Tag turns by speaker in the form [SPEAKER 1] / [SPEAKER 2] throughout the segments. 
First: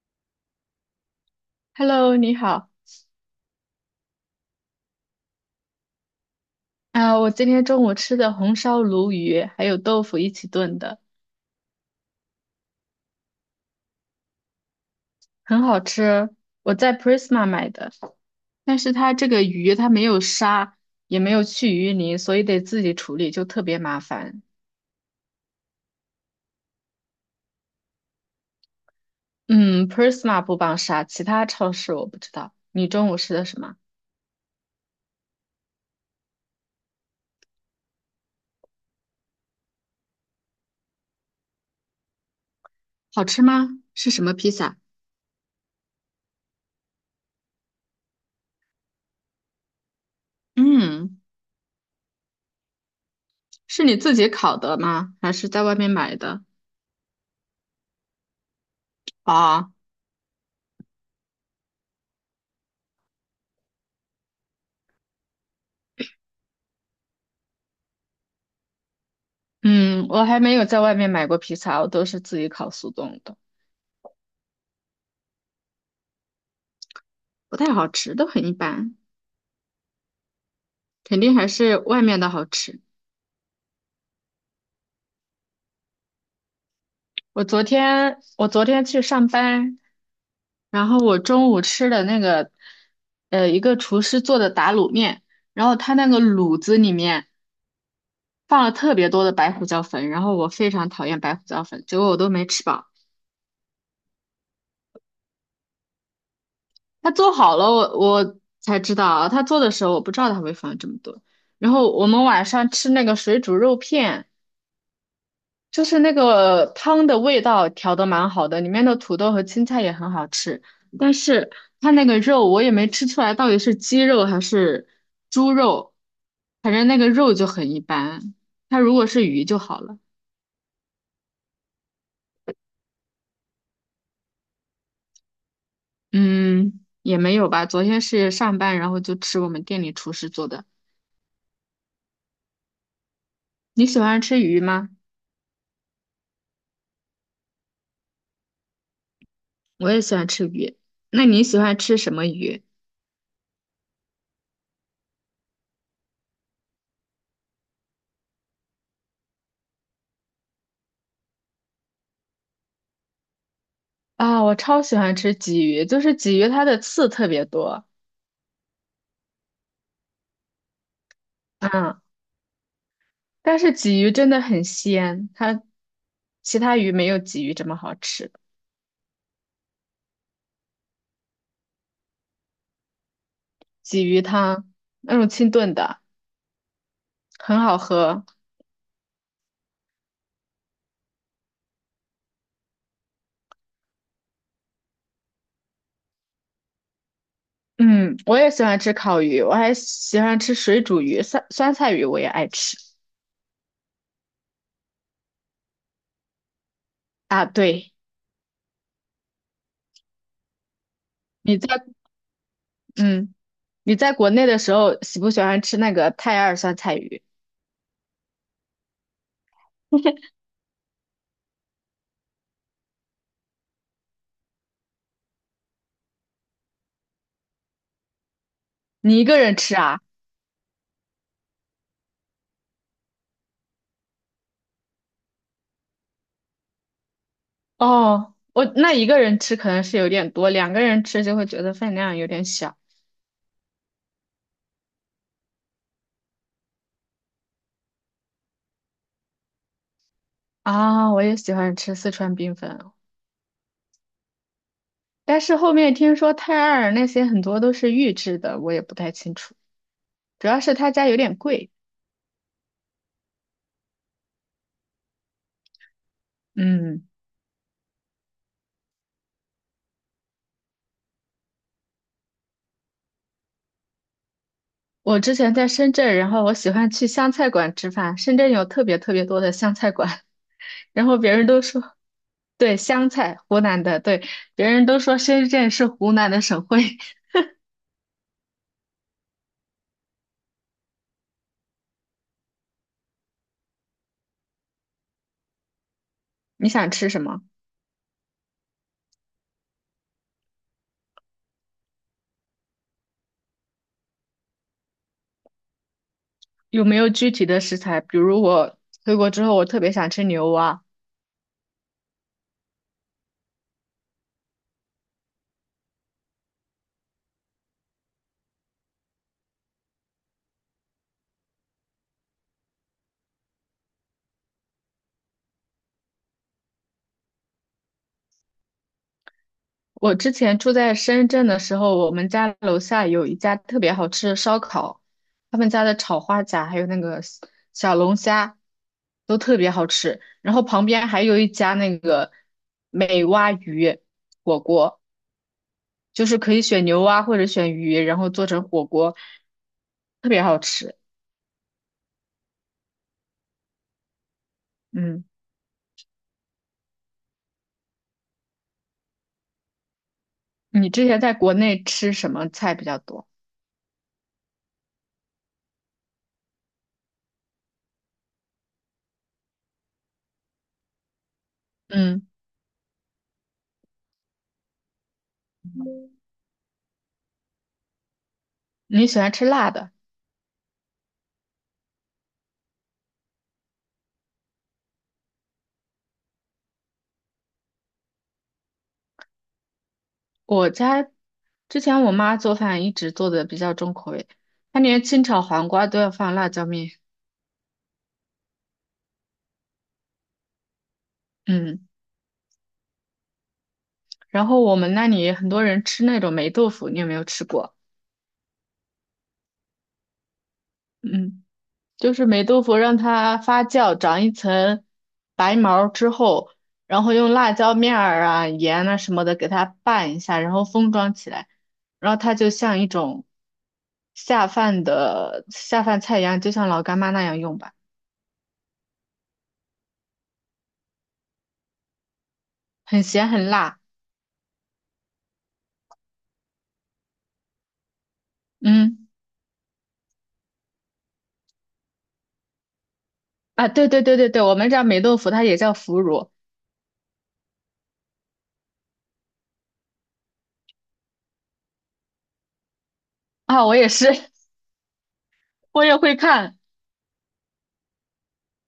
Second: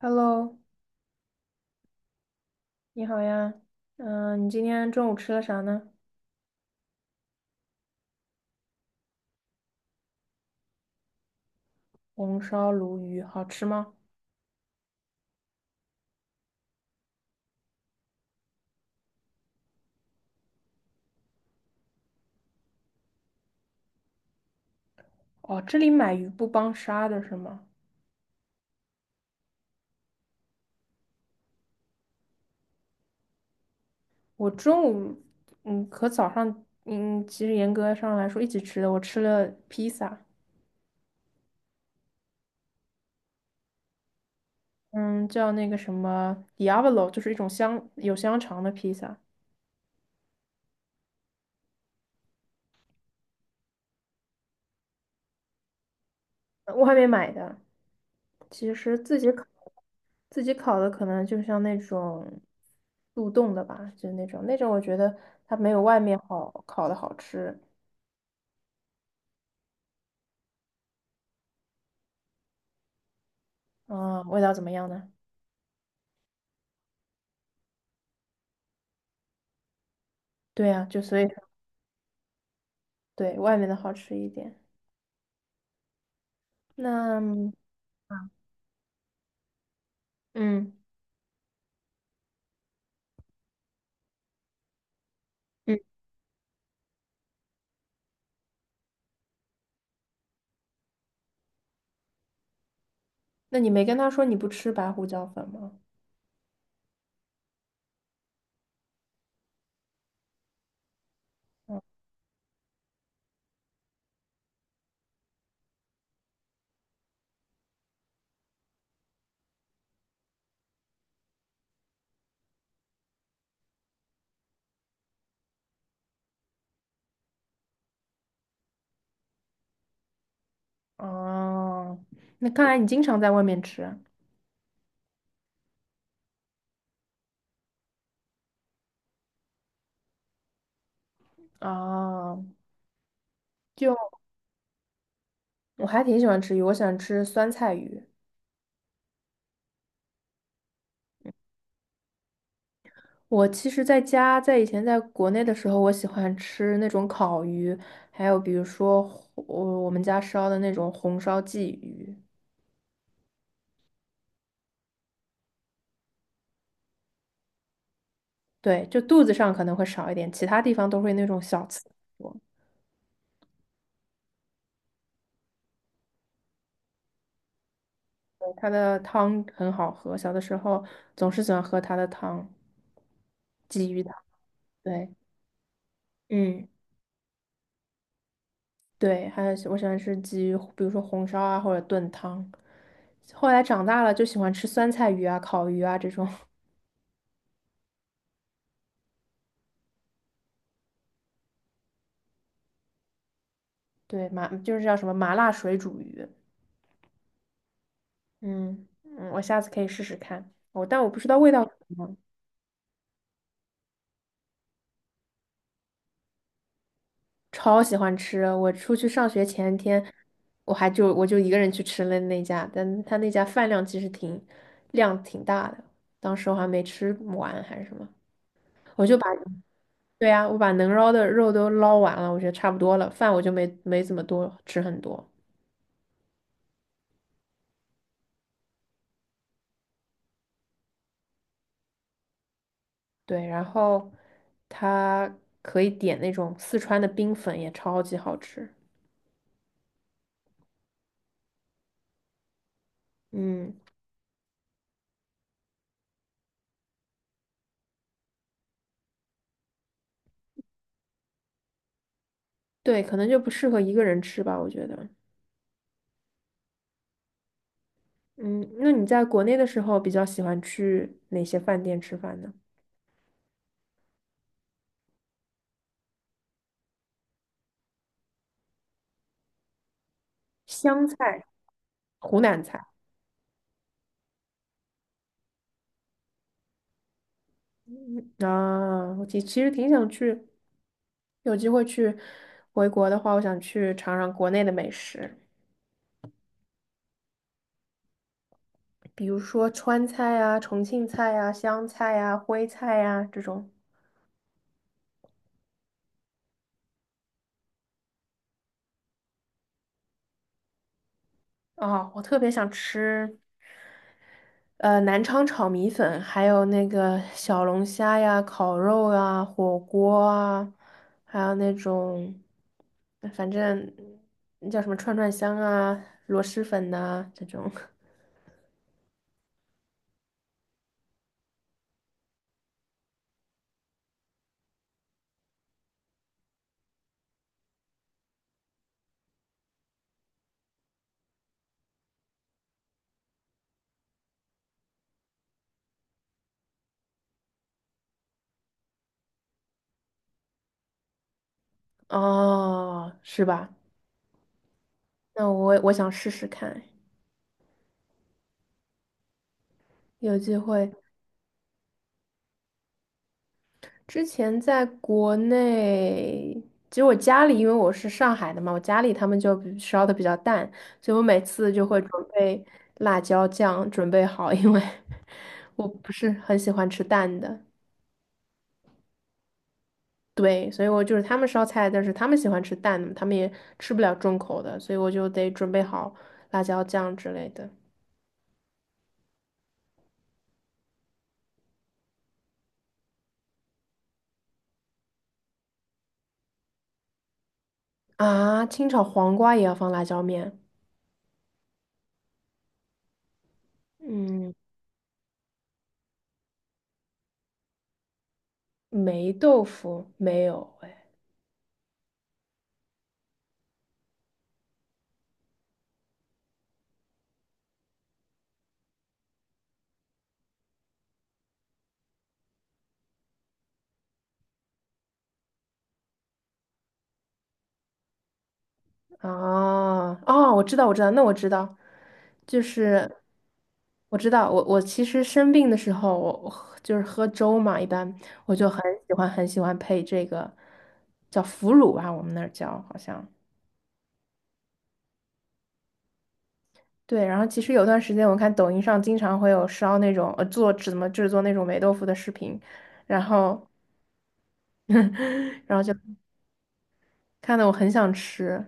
[SPEAKER 1] Hello，
[SPEAKER 2] Hello，你好
[SPEAKER 1] 你好呀，你今天中午吃了啥呢？
[SPEAKER 2] 啊！我今天中午吃的红烧鲈鱼还有豆腐一起炖的，
[SPEAKER 1] 红烧鲈鱼好吃吗？
[SPEAKER 2] 很好吃。我在 Prisma 买的，但是它这个鱼它没有杀，也没有去鱼鳞，所以得自己处理，就特别麻烦。
[SPEAKER 1] 哦，这里买鱼不帮杀的是吗？
[SPEAKER 2] 嗯，Prisma 不帮杀，其他超市我不知道。你中午吃的什么？
[SPEAKER 1] 我中午，和早上，其实严格上来说一起吃的，我吃了披萨。
[SPEAKER 2] 好吃吗？是什么披萨？
[SPEAKER 1] 嗯，叫那个什么 Diavolo，就是一种香肠的披萨。
[SPEAKER 2] 嗯，是你自己烤的吗？还是在外面买的？
[SPEAKER 1] 我还没买的，其实自己烤，
[SPEAKER 2] 啊，
[SPEAKER 1] 自己烤的可能就像那种速冻的吧，就那种，我觉得它没有外面好烤的好吃。
[SPEAKER 2] 嗯，我还没有在外面买过披萨，我都是自己烤速冻的。
[SPEAKER 1] 嗯，味道怎么样呢？
[SPEAKER 2] 不太好吃，都很一般，
[SPEAKER 1] 对啊，就所
[SPEAKER 2] 肯
[SPEAKER 1] 以
[SPEAKER 2] 定还是外面的好吃。
[SPEAKER 1] 对外面的好吃一点。那
[SPEAKER 2] 我昨天我昨天去上班，
[SPEAKER 1] 嗯，
[SPEAKER 2] 然后我中午吃的那个，一个厨师做的打卤面，然后
[SPEAKER 1] 嗯
[SPEAKER 2] 他那个卤子里面放了特别多的白胡椒粉，然后我非常讨厌白胡椒粉，结果我都没吃饱。
[SPEAKER 1] 那你没跟他说你不吃白胡椒粉吗？
[SPEAKER 2] 他做好了，我才知道啊他做的时候我不知道他会放这么多。然后我们晚上吃那个水煮肉片。就是那个汤的味道调的蛮好的，里面的土豆和青菜也很好吃，但是它那个肉我也没吃出来到底是鸡肉还是猪肉，反正那个肉就很一般。它如果是鱼就好了，
[SPEAKER 1] 哦，那看来你经常在外面吃啊。
[SPEAKER 2] 嗯，也没有吧。昨天是上班，然后就吃我们店里厨师做的。
[SPEAKER 1] 哦
[SPEAKER 2] 你喜
[SPEAKER 1] 就
[SPEAKER 2] 欢吃鱼吗？
[SPEAKER 1] 我还挺喜欢吃鱼，我喜欢吃酸菜鱼。
[SPEAKER 2] 我也喜欢吃鱼。那你喜欢吃什么鱼？
[SPEAKER 1] 我其实在家，在以前在国内的时候，我喜欢吃那种烤鱼，还有比如说我们家烧的那种红烧鲫鱼。
[SPEAKER 2] 啊，我超喜欢吃鲫鱼，就是鲫鱼它的刺特别多。
[SPEAKER 1] 对，就肚子上可能会少一点，其他地方都会那种小刺
[SPEAKER 2] 嗯。
[SPEAKER 1] 多。
[SPEAKER 2] 但是鲫鱼真的很鲜，它其他鱼没有鲫鱼这么好吃。
[SPEAKER 1] 对，它的汤很好喝，小的时候总是喜欢喝它的汤，鲫鱼
[SPEAKER 2] 鲫
[SPEAKER 1] 汤。
[SPEAKER 2] 鱼汤
[SPEAKER 1] 对，
[SPEAKER 2] 那种清炖的
[SPEAKER 1] 嗯，
[SPEAKER 2] 很好喝。
[SPEAKER 1] 对，还有我喜欢吃鲫鱼，比如说红烧啊或者炖汤。后来长大了就喜欢吃酸菜鱼啊、烤鱼啊这种。
[SPEAKER 2] 嗯，我也喜欢吃烤鱼，我还喜欢吃水煮鱼，酸酸菜鱼我也爱吃。
[SPEAKER 1] 对，麻就是叫什么麻辣水煮鱼。
[SPEAKER 2] 啊，对，
[SPEAKER 1] 嗯。我下次可以试试看。我但我不知道味
[SPEAKER 2] 你
[SPEAKER 1] 道
[SPEAKER 2] 在
[SPEAKER 1] 怎么样。
[SPEAKER 2] 嗯你在国内的时候喜不喜欢吃那个泰二酸菜鱼？
[SPEAKER 1] 超喜欢吃。我出去上学前一天，我就一个人去吃了那家，但他那家饭量其实挺大的。当时我还没吃完还是什么，我就
[SPEAKER 2] 你一
[SPEAKER 1] 把
[SPEAKER 2] 个人吃啊？
[SPEAKER 1] 我把能捞的肉都捞完了，我觉得差不多了，饭我就没怎么多吃很多。
[SPEAKER 2] 哦，我那一个人吃可能是有点多，两个人吃就会觉得分量有点小。
[SPEAKER 1] 对，然后它可以点那种四川的冰粉，也超级好吃。
[SPEAKER 2] 啊，我也喜欢吃四川冰粉，
[SPEAKER 1] 嗯，
[SPEAKER 2] 但是后面听说泰尔那些很多都是预制的，我也不太清楚。主要是他家有点贵。
[SPEAKER 1] 对，可能就不适合一个人吃吧，我觉得。
[SPEAKER 2] 嗯，
[SPEAKER 1] 嗯，那你在国内的时候比较喜欢去哪些饭店吃饭呢？
[SPEAKER 2] 我之前在深圳，然后我喜欢去湘菜馆吃饭。深圳有特别特别多的湘菜馆，
[SPEAKER 1] 湘
[SPEAKER 2] 然后别
[SPEAKER 1] 菜、
[SPEAKER 2] 人都说，
[SPEAKER 1] 湖南
[SPEAKER 2] 对，
[SPEAKER 1] 菜。
[SPEAKER 2] 湘菜，湖南的，对，别人都说深圳是湖南的省会。
[SPEAKER 1] 嗯啊，我其实挺想去，有机会去回国的话，我想去尝尝国内的美食，
[SPEAKER 2] 你想吃什么？
[SPEAKER 1] 比如说川菜啊、重庆菜啊、湘菜啊、徽菜啊这种。
[SPEAKER 2] 有没有具体的食材？比如我回国之后，我特别想吃牛蛙，
[SPEAKER 1] 啊，我特别想吃南昌炒米粉，还有那个小龙虾呀、烤肉啊、火锅啊，还有那种，反正那叫什么串串香啊、螺蛳粉呐、这种。
[SPEAKER 2] 我之前住在深圳的时候，我们家楼下有一家特别好吃的烧烤，他们家的炒花甲还有那个小龙虾都特别好吃。然后旁边还有一家那个美蛙鱼火锅，就是可以选牛蛙或者选鱼，然后做成火锅，特别好吃。
[SPEAKER 1] 哦，是吧？
[SPEAKER 2] 嗯，
[SPEAKER 1] 那我想试试看，有机
[SPEAKER 2] 你
[SPEAKER 1] 会。
[SPEAKER 2] 之前在国内吃什么菜比较多？
[SPEAKER 1] 之前在国内，其实我家里，因为我是上海的嘛，我家里他们就比烧的比较淡，所以我每次就会准
[SPEAKER 2] 嗯，
[SPEAKER 1] 备辣椒酱准备好，因为 我不是很喜欢吃淡的。
[SPEAKER 2] 你喜欢吃辣的？
[SPEAKER 1] 对，所以我就是他们烧菜，但是他们喜欢吃淡的，他们也吃不了重口的，所以我就得准备好辣椒酱之类的。
[SPEAKER 2] 我家之前我妈做饭一直做的比较重口味，她连清炒黄瓜都要放辣椒面。
[SPEAKER 1] 啊，清炒黄瓜也要放辣椒面？
[SPEAKER 2] 嗯，然
[SPEAKER 1] 嗯，
[SPEAKER 2] 后我们那里很多人吃那种霉豆腐，你有没有吃过？
[SPEAKER 1] 霉豆腐没有哎。
[SPEAKER 2] 嗯，就是霉豆腐让它发酵长一层白毛之后，然后用辣椒面儿啊、盐啊什么的给它拌一下，然后封装起来，然后它就像一种下饭的下饭菜一样，就像老干妈那样用吧，
[SPEAKER 1] 哦，我知道，我知道，那我知道，就
[SPEAKER 2] 很
[SPEAKER 1] 是
[SPEAKER 2] 咸很辣。
[SPEAKER 1] 我知道。我其实生病的时候，我喝就是喝粥嘛，一般我就
[SPEAKER 2] 嗯。
[SPEAKER 1] 很喜欢配这个叫腐乳吧，我们那儿叫好像。
[SPEAKER 2] 啊，对对对对对，我们这儿霉豆腐它也叫腐乳
[SPEAKER 1] 对，然后其实有段时间我看抖音上经常会有烧那种做怎么制作那种霉豆腐的视频，然
[SPEAKER 2] 啊，
[SPEAKER 1] 后
[SPEAKER 2] 我也是，
[SPEAKER 1] 然后
[SPEAKER 2] 我
[SPEAKER 1] 就
[SPEAKER 2] 也会看，
[SPEAKER 1] 看的我很想吃。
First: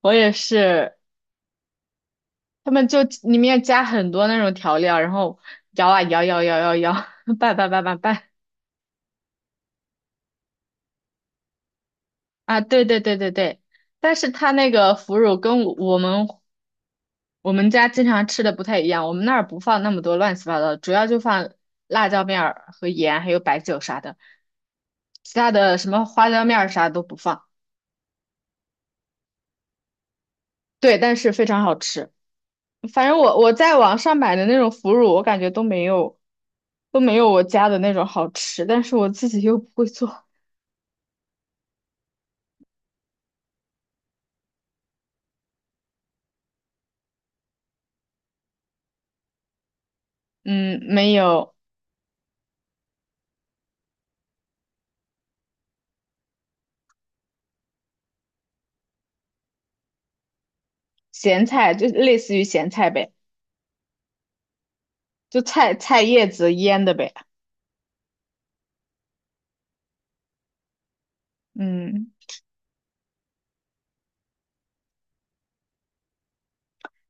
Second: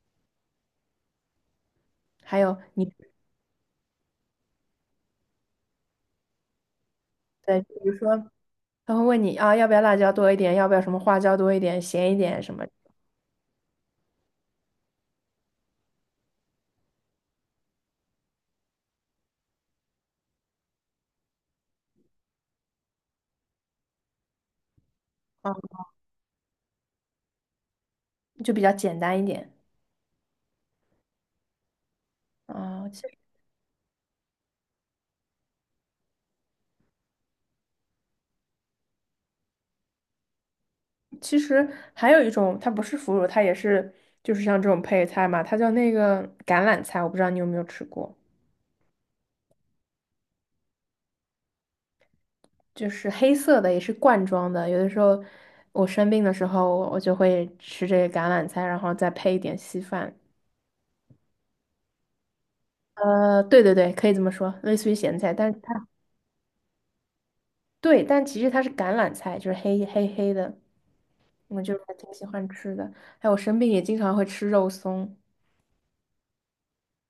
[SPEAKER 2] 我也是，
[SPEAKER 1] 还有
[SPEAKER 2] 他们
[SPEAKER 1] 你
[SPEAKER 2] 就里面加很多那种调料，然后摇啊摇摇摇摇摇，拌
[SPEAKER 1] 对，
[SPEAKER 2] 拌
[SPEAKER 1] 比
[SPEAKER 2] 拌
[SPEAKER 1] 如
[SPEAKER 2] 拌拌
[SPEAKER 1] 说他会问你啊，要不要辣椒多一点，要不要什么花椒多一点，咸一点什
[SPEAKER 2] 啊，
[SPEAKER 1] 么。
[SPEAKER 2] 对对对对对，但是它那个腐乳跟我们家经常吃的不太一样，我们那儿不放那么多乱七八糟的，主要就放辣椒面儿和盐，还有白酒啥的，其他
[SPEAKER 1] 啊，
[SPEAKER 2] 的什么花椒面儿啥都不放，
[SPEAKER 1] 就比较简单一点
[SPEAKER 2] 对，但是非常好吃。
[SPEAKER 1] 啊。其
[SPEAKER 2] 反正我在网上买的那种腐乳，我感觉都没有我家的那种好吃，但是我自己又不会做。
[SPEAKER 1] 其实还有一种，它不是腐乳，它也是就是像这种配菜嘛，它叫那个橄榄菜，我不知道你有没有吃过，
[SPEAKER 2] 嗯，没有
[SPEAKER 1] 就是黑色的，也是罐装的。有的时候我生病的时候，我就会吃这个橄榄菜，然后再配一点稀饭。
[SPEAKER 2] 咸菜，就类似于咸菜呗，
[SPEAKER 1] 对对对，可以这么说，类似于咸菜，
[SPEAKER 2] 就
[SPEAKER 1] 但是
[SPEAKER 2] 菜
[SPEAKER 1] 它
[SPEAKER 2] 菜叶子腌的呗。
[SPEAKER 1] 对，但其实它是橄榄菜，就是黑黑的。我就是还挺
[SPEAKER 2] 嗯
[SPEAKER 1] 喜欢吃的。还有我生病也经常会吃肉松。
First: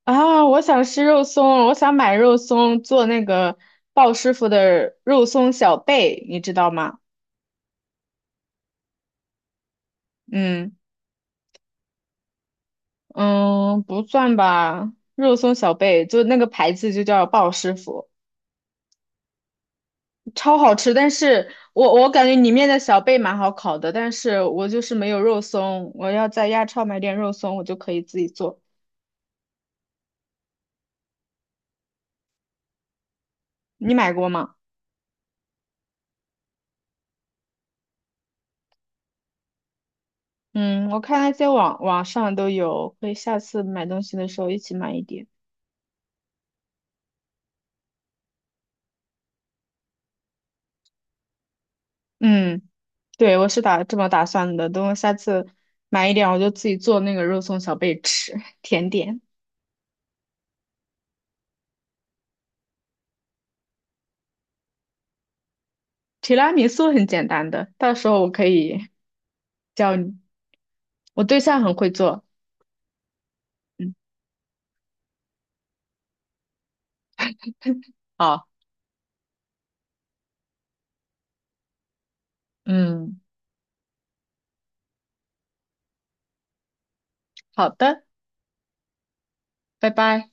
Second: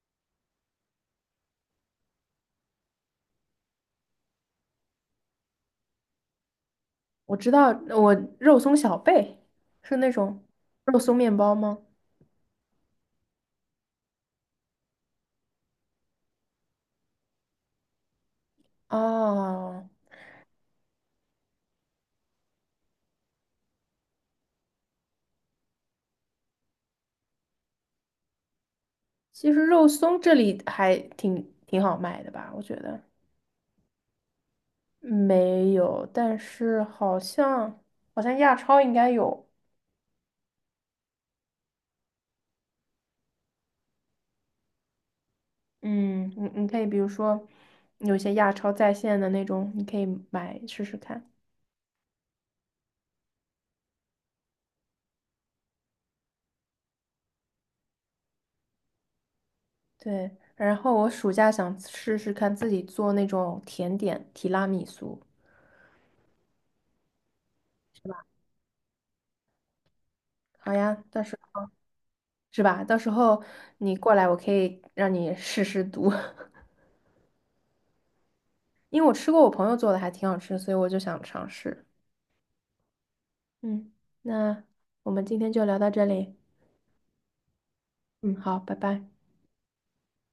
[SPEAKER 2] 啊，我想吃肉松我想买肉松做那个鲍师傅的肉松小贝，你知道吗？
[SPEAKER 1] 我知道，我肉松小贝是那种
[SPEAKER 2] 嗯
[SPEAKER 1] 肉松面包吗？
[SPEAKER 2] 嗯，不算吧，肉松小贝就那个牌子就叫鲍师傅。
[SPEAKER 1] 哦，
[SPEAKER 2] 超好吃，但是我感觉里面的小贝蛮好烤的，但是我就是没有肉松，我要在亚超买点肉松，我就可以自己做。
[SPEAKER 1] 其实肉松这里还挺好卖的吧，我觉得
[SPEAKER 2] 你买过吗？
[SPEAKER 1] 没有，但是好像亚超应该有。
[SPEAKER 2] 嗯，我看那些网上都有，可以下次买东西的时候一起买一点。
[SPEAKER 1] 嗯，你可以比如说有一些亚超在线的那种，你可以买试试看。
[SPEAKER 2] 嗯，对，我是打这么打算的，等我下次买一点，我就自己做那个肉松小贝吃，甜点。
[SPEAKER 1] 对，然后我暑假想试试看自己做那种甜点提拉米苏。
[SPEAKER 2] 提拉米苏很简单的，到时
[SPEAKER 1] 是
[SPEAKER 2] 候
[SPEAKER 1] 吧？
[SPEAKER 2] 我可以教你，
[SPEAKER 1] 好呀，到
[SPEAKER 2] 我
[SPEAKER 1] 时
[SPEAKER 2] 对象
[SPEAKER 1] 候
[SPEAKER 2] 很会做。
[SPEAKER 1] 是吧？到时候
[SPEAKER 2] 嗯，
[SPEAKER 1] 你过来，我可以让你试试毒。
[SPEAKER 2] 好，
[SPEAKER 1] 因为我吃过我朋友做的，还挺好吃，所以我就想尝试。
[SPEAKER 2] 嗯，
[SPEAKER 1] 嗯，那我们今天就聊到这里。
[SPEAKER 2] 好的，
[SPEAKER 1] 嗯，好，拜拜。
[SPEAKER 2] 拜拜。